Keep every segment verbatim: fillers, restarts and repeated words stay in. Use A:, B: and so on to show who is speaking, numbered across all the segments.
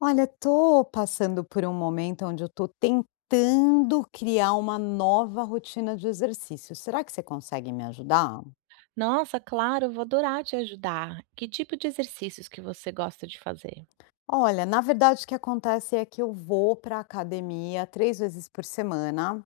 A: Olha, tô passando por um momento, onde eu tô tentando criar uma nova rotina de exercício, será que você consegue me ajudar?
B: Nossa, claro, eu vou adorar te ajudar. Que tipo de exercícios que você gosta de fazer?
A: Olha, na verdade o que acontece é que eu vou pra academia três vezes por semana,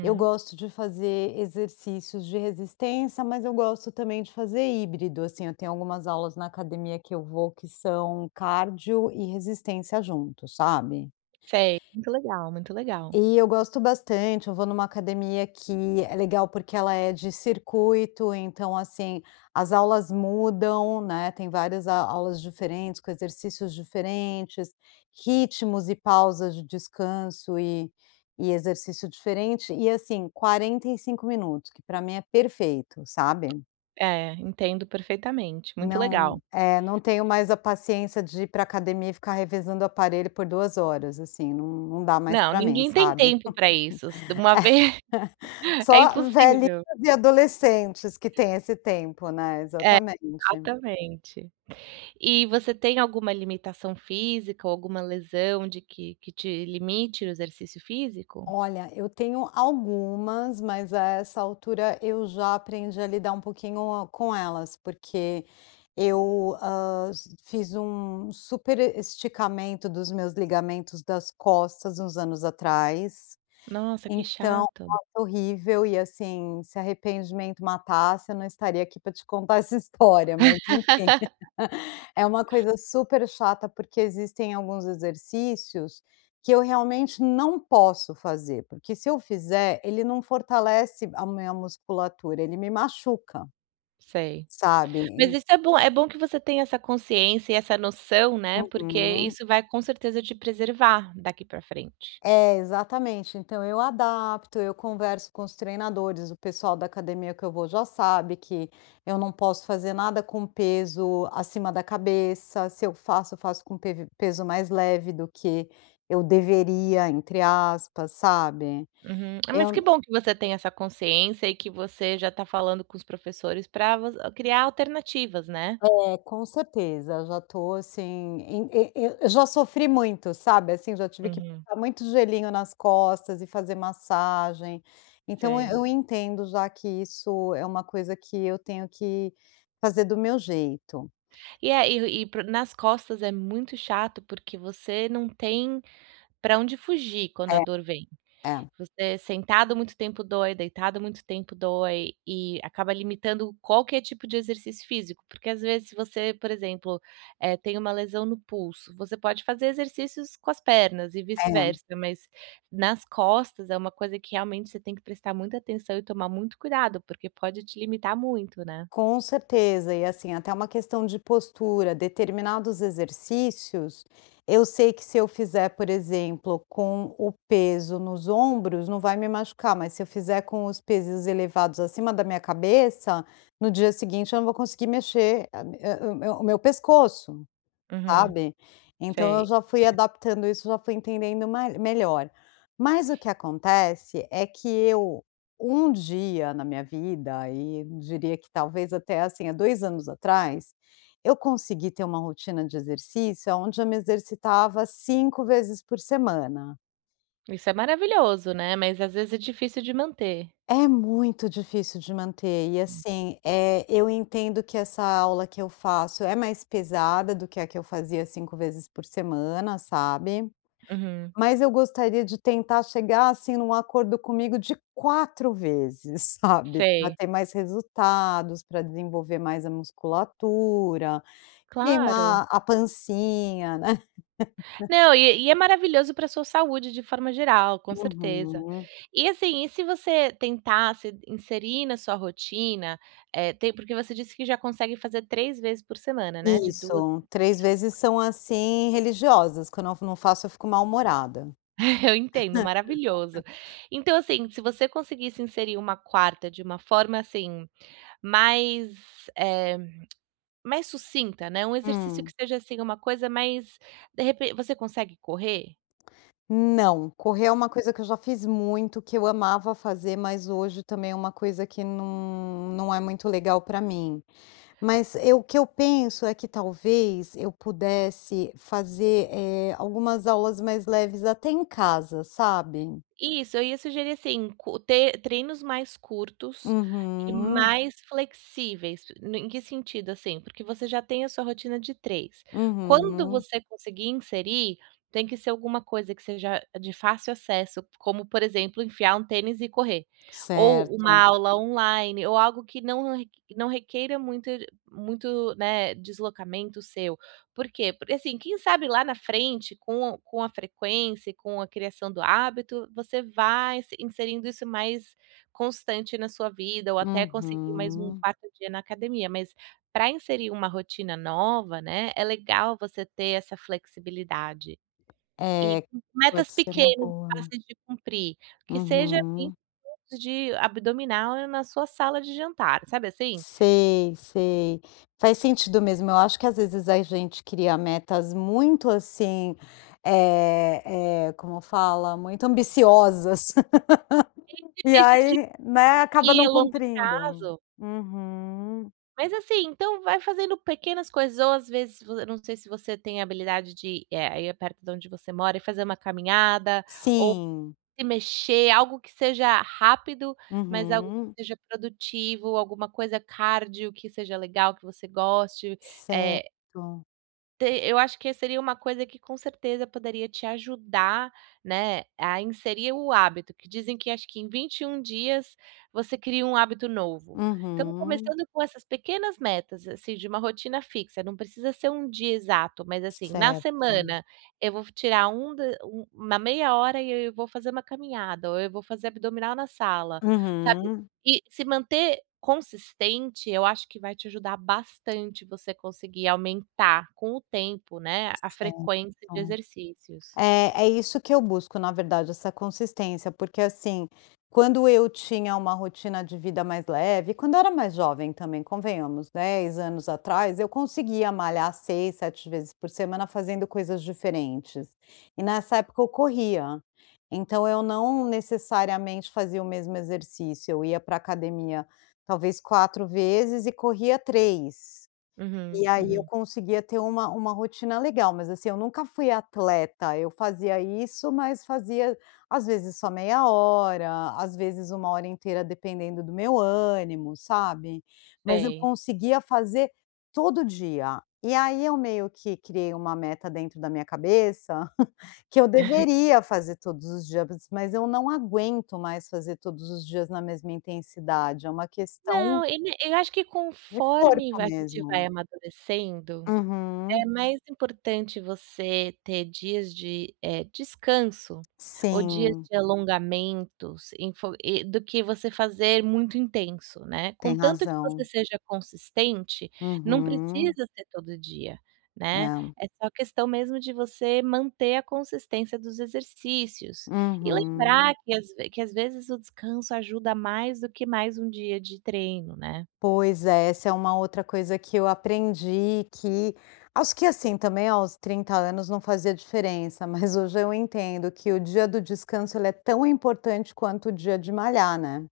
A: eu gosto de fazer exercícios de resistência, mas eu gosto também de fazer híbrido, assim, eu tenho algumas aulas na academia que eu vou que são cardio e resistência juntos, sabe?
B: Sei, muito legal, muito legal.
A: E eu gosto bastante, eu vou numa academia que é legal, porque ela é de circuito, então, assim as aulas mudam, né, tem várias a aulas diferentes com exercícios diferentes, ritmos e pausas de descanso e e exercício diferente, e assim, quarenta e cinco minutos, que pra mim é perfeito, sabe?
B: É, entendo perfeitamente, muito legal.
A: Não, eh, não tenho mais a paciência de ir pra academia e ficar revezando o aparelho por duas horas, assim, num num dá mais
B: Não,
A: pra mim,
B: ninguém tem
A: sabe,
B: tempo pra isso, se uma ve é
A: só velhinhas
B: impossível.
A: e adolescentes que tem
B: É
A: esse tempo, né,
B: É,
A: exatamente.
B: exatamente. E você tem alguma limitação física ou alguma lesão de que que te limite o exercício físico?
A: Olha, eu tenho algumas, mas a essa altura eu já aprendi a lidar pouquinho com elas, porque eu, hã, s fiz um superesticamento dos meus ligamentos das costas uns anos atrás,
B: Nossa, que
A: então,
B: chato.
A: ai foi horrível. E, assim, se arrependimento matasse eu não estaria aqui pra te contar essa história, mas enfim, é uma coisa super chata, porque existem alguns exercícios que eu realmente não posso fazer, porque se eu fizer, ele não fortalece a minha musculatura ele me machuca
B: Sei,
A: sabe,
B: mas
A: en
B: isso é bom, é bom que você tem essa consciência, e essa noção, né, porque,
A: Uhum.
B: isso vai, com certeza, te preservar daqui pra frente.
A: É, exatamente, então, eu adapto eu converso com os treinadores, o pessoal da academia que eu vou já sabe que eu não posso fazer nada com peso, acima da cabeça. Se eu faço, eu faço com pes peso mais leve do que eu deveria, entre aspas, sabe.
B: Uhum, eh, mas
A: Eu
B: que
A: n
B: bom, que você tem essa consciência e que você já tá falando com os professores pra voc criar alternativas, né?
A: É, com certeza já tô, assim, em e e e eu já sofri muito sabe assim, já tive que
B: Uhum.
A: colocar muito gelinho nas costas, e fazer massagem, então, eu
B: Sei.
A: eu entendo já que isso é uma coisa que eu tenho que fazer do meu jeito.
B: E aí e e pro nas costas, é muito chato, porque você não tem pra onde fugir quando a
A: É,
B: dor vem.
A: é.
B: Você sentado muito tempo dói, deitado muito tempo dói e acaba limitando qualquer tipo de exercício físico, porque às vezes você, por exemplo, eh, tem uma lesão no pulso, você pode fazer exercícios com as pernas e
A: É.
B: vice-versa, mas nas costas é uma coisa que realmente você tem que prestar muita atenção e tomar muito cuidado, porque pode te limitar muito, né?
A: Com certeza, e assim até uma questão de postura, determinados exercícios, eu sei que se eu fizer, por exemplo, com o peso nos ombros não vai me machucar, mas se eu fizer com os pesos elevados acima da minha cabeça, no dia seguinte eu não vou conseguir mexer a mi o o me o meu pescoço,
B: Uhum,
A: sabe. Então, eu
B: sei.
A: já fui
B: hum.
A: adaptando isso, já fui entendendo ma melhor, mas o que acontece, é que eu, um dia na minha vida, aí diria que talvez até assim, há dois anos atrás, eu consegui ter uma rotina de exercício, aonde eu me exercitava cinco vezes por semana.
B: Isso é maravilhoso, né? Mas às vezes é difícil de manter.
A: É muito difícil de manter e assim, eh, eu entendo que essa aula que eu faço é mais pesada do que a que eu fazia cinco vezes por semana, sabe?
B: Uhum.
A: Mas eu gostaria de tentar chegar, assim, num acordo comigo de quatro vezes, sabe? Pra
B: Sei.
A: ter mais resultados pra desenvolver mais a musculatura,
B: Claro.
A: queimar a pancinha, né.
B: Não, e e é maravilhoso pra sua saúde de forma geral, com certeza.
A: Uhum.
B: E assim, e se você tentasse inserir na sua rotina, eh, tem porque você disse que já consegue fazer três vezes por semana, né? De dua
A: Isso, três vezes são assim religiosas. Quando eu na não faço eu fico mal humorada.
B: Eu entendo, maravilhoso. Então assim se você conseguisse inserir uma quarta de uma forma assim, mais, eh, mais sucinta, né, um exercício que
A: Hum.
B: esteja assim uma coisa mais, de repe você consegue correr?
A: Hum, não. Correr é uma coisa que eu já fiz muito que eu amava fazer mas hoje também é uma coisa que não não é muito legal pra mim. Mas eu que eu penso é que talvez eu pudesse fazer, eh, algumas aulas mais leves até em casa, sabe?
B: Isso. Eu ia sugerir assim, co te treinos mais curtos e
A: Uhum.
B: mais flexíveis no em que sentido, assim. Porque você já tem a sua rotina de três, quando
A: Uhum.
B: você conseguir inserir tem que ser alguma coisa que seja de fácil acesso, como por exemplo enfiar um tênis e correr ou uma
A: Certo.
B: aula online, ou algo que não req não requeira muito n muito, né, deslocamento seu. Por quê? Porque assim, quem sabe lá na frente com com a frequência e com a criação do hábito, você vai inse inserindo isso mais constante na sua vida, ou até conseguir mais um
A: Uhum.
B: quarto dia na academia, mas pra inserir uma rotina nova né, é legal você ter essa flexibilidade. E
A: É,
B: u metas
A: pode ser uma
B: pequenas e
A: boa.
B: fáceis de cumprir, que seja assim
A: Uhum.
B: de abdominal e na sua sala de jantar, sabe assim?
A: Sei, sei, faz sentido mesmo. Eu acho que às vezes a gente cria metas muito, assim, eh eh, como fala? Muito ambiciosas. E
B: Enche [unintelligible]
A: aí, né.
B: que
A: Acaba não
B: ao longo
A: cumprindo.
B: prazo
A: Uhum.
B: Mas assim, então vai fazendo pequenas coisas ou às vezes vo eu não sei se você tem habilidade de ir, eh, aí perto da onde você mora, e fazer uma caminhada ou
A: Sim.
B: se mexer algo que seja rápido, mas algo que
A: Uhum.
B: seja produtivo alguma coisa cárdio que seja legal que você goste, eh
A: Certo.
B: Te eu acho que seria uma coisa que, com certeza, poderia te ajudar, né, a inserir o hábito que dizem que, acho que em vinte e um dias, você cria um hábito novo. Então,
A: Uhum.
B: começando com essas pequenas metas, assim, de uma rotina fixa. Não precisa ser um dia exato. Mas, assim, na
A: Certo.
B: semana, eu vou fi tirar um d um uma meia hora e eu vou fazer uma caminhada, ou eu vou fazer abdominal na sala, sabe.
A: Uhum.
B: E se manter consistente, eu acho que vai te ajudar bastante você conseguir aumentar, com o tempo, né, a
A: Certo.
B: frequência de exercícios.
A: É, é isso que eu busco na verdade essa consistência, porque assim, quando eu tinha uma rotina de vida mais leve, quando eu era mais jovem também, convenhamos, dez anos atrás. Eu conseguia malhar seis, sete vezes por semana, fazendo coisas diferentes e nessa época eu corria. Então, eu não necessariamente fazia o mesmo exercício, eu ia pra academia, talvez quatro vezes e corria três.
B: Uhum,
A: E aí, eu
B: uhum.
A: conseguia ter uma uma rotina legal. Mas assim, eu nunca fui atleta, eu fazia isso, mas fazia, às vezes, só meia hora, às vezes, uma hora inteira, dependendo do meu ânimo, sabe. Mas eu
B: Sei.
A: conseguia fazer todo dia, e aí eu meio que criei uma meta dentro da minha cabeça que eu deveria fazer todos os dias, bas mas eu não aguento mais fazer todos os dias na mesma intensidade é uma questão
B: Não, e me e acho que,
A: de
B: conforme
A: corpo
B: vai a gente
A: mesmo.
B: vai amadurecendo, é
A: Uhum.
B: mais importante você ter dias de, eh, descanso ou dias
A: Sim.
B: de alongamentos enf do que você fazer muito intenso, né.
A: Tem
B: Contanto que você
A: razão.
B: seja consistente, não
A: Uhum.
B: precisa ser todo dia, né.
A: É.
B: É só questão mesmo de você manter a consistência dos exercícios e lembrar
A: Uhum.
B: que às ve que às vezes o descanso ajuda mais do que mais um dia de treino, né.
A: Pois é, essa é uma outra coisa que eu aprendi que acho que acho que assim também aos trinta anos não fazia diferença, mas hoje eu entendo que o dia do descanso, ele é tão importante quanto o dia de malhar, né.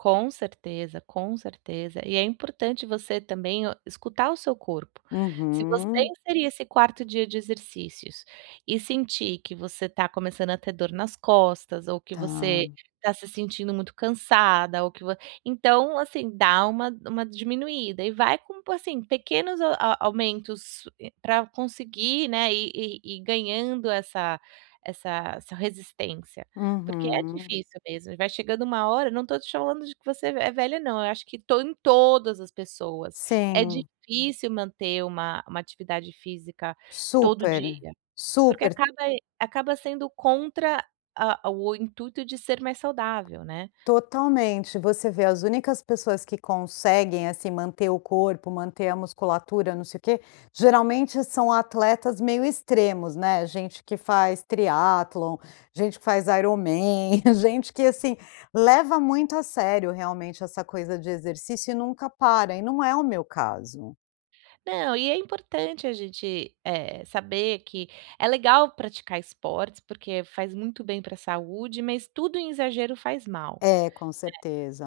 B: Com certeza, com certeza. E é importante você também o escutar o seu corpo. Se você
A: Uhum.
B: inserir esse quarto dia de exercícios e sentir que você tá começando a ter dor nas costas, ou que você
A: Tá.
B: tá se sentindo muito cansada, ou que vo então, assim, dá uma uma diminuída e vai com p assim, pequenos a a aumentos, eh, pra conseguir, né, ir ir ir ganhando essa essa essa resistência, porque é
A: Uhum.
B: difícil mesmo e vai chegando uma hora eu não tô te chamando de que você é velha não, eu acho que to em todas as pessoas é
A: Sim.
B: difícil manter uma uma atividade física todo
A: Super.
B: dia, porque
A: Super
B: acaba acaba sendo contra a o intuito de ser mais saudável, né.
A: Totalmente. Você vê as únicas pessoas que conseguem assim manter o corpo, manter a musculatura, não sei o que, geralmente, são atletas meio extremos, né. Gente que faz Triathlon, gente que faz IronMan, gente que, assim, leva muito a sério realmente essa coisa de exercício e nunca para. E não é o meu caso.
B: Não. E é importante a gente, eh, saber que é legal praticar esportes, porque faz muito bem pra saúde, mas tudo em exagero faz mal,
A: É, com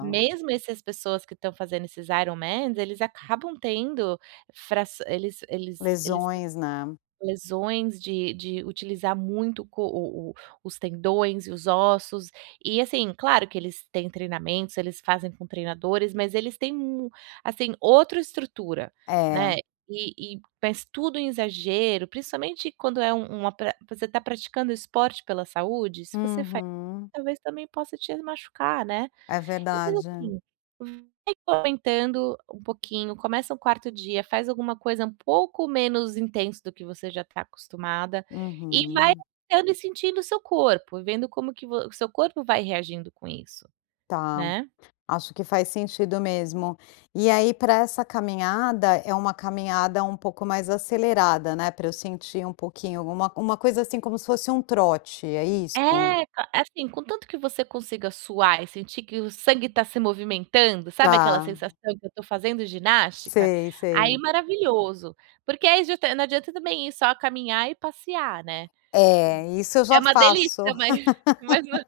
B: né. Mesmo esses pessoas que estão fazendo esses IronMan, eles acabam tendo fras eles eles eles têm
A: Lesões, né.
B: lesões de de utilizar muito co o o os tendões e os ossos. E, assim, claro que eles têm treinamentos, eles fazem com treinadores, mas eles têm mu assim, outra estrutura,
A: É.
B: né. E e mas tudo em exagero, principalmente, quando é um um atle você está praticando esporte pela saúde, se você fa
A: Uhum.
B: talvez também possa te machucar, né.
A: É
B: Então, faz
A: verdade.
B: assim, vai aumentando um pouquinho, começa o quarto dia, faz alguma coisa um pouco menos intenso do que você já tá acostumada, e vai
A: Uhum.
B: aumentando e sentindo o seu corpo e vendo como que vo o seu corpo vai reagindo com isso,
A: Tá.
B: né.
A: Acho que faz sentido mesmo. E aí, para essa caminhada, é uma caminhada um pouco mais acelerada, né, para eu sentir um pouquinho. Uma uma coisa assim como se fosse um trote, é
B: É!
A: isso?
B: A é assim, contanto que você consiga suar e sentir que o sangue tá se movimentando, sabe aquela
A: Tá.
B: sensação que eu tô fazendo ginástica?
A: Sei,
B: Aí
A: sei.
B: maravilhoso. Porque aí justa não adianta também ir só caminhar e passear, né.
A: É, isso eu
B: É
A: já
B: uma
A: faço.
B: delícia, mas mas nã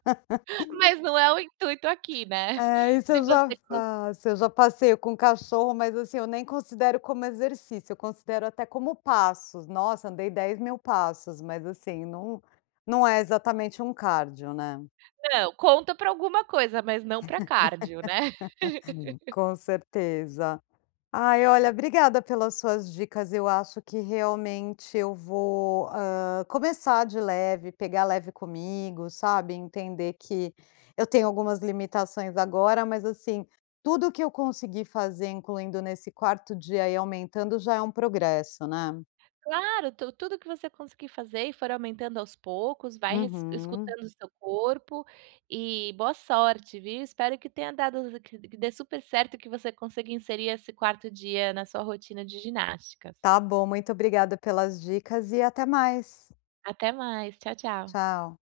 B: mas não é o intuito aqui, né.
A: É isso
B: Se
A: eu já
B: você con
A: faço. Eu já passeio com cachorro, mas, assim, eu nem considero como exercício. Eu considero até como passos. Nossa, andei dez mil passos, mas, assim, não não é exatamente um cardio, né?
B: Não, conta pra alguma coisa, mas não pra cardio, né.
A: Com certeza. Ai, olha, obrigada pelas suas dicas. Eu acho que realmente eu vou, hã, começar de leve, pegar leve comigo, sabe, entender que eu tenho algumas limitações agora, mas, assim, tudo que eu conseguir fazer incluindo nesse quarto dia e ir aumentando já é um progresso, né?
B: Claro, tu tudo o que você conseguir fazer e for aumentando aos poucos, vai res
A: Uhum.
B: escutando o seu corpo e boa sorte, viu. Espero que tenha dado que que dê supercerto e que você consiga inserir esse quarto dia na sua rotina de ginásticas.
A: Tá bom. Muito obrigada pelas dicas e até mais.
B: Até mais. Tchau, tchau.
A: Tchau.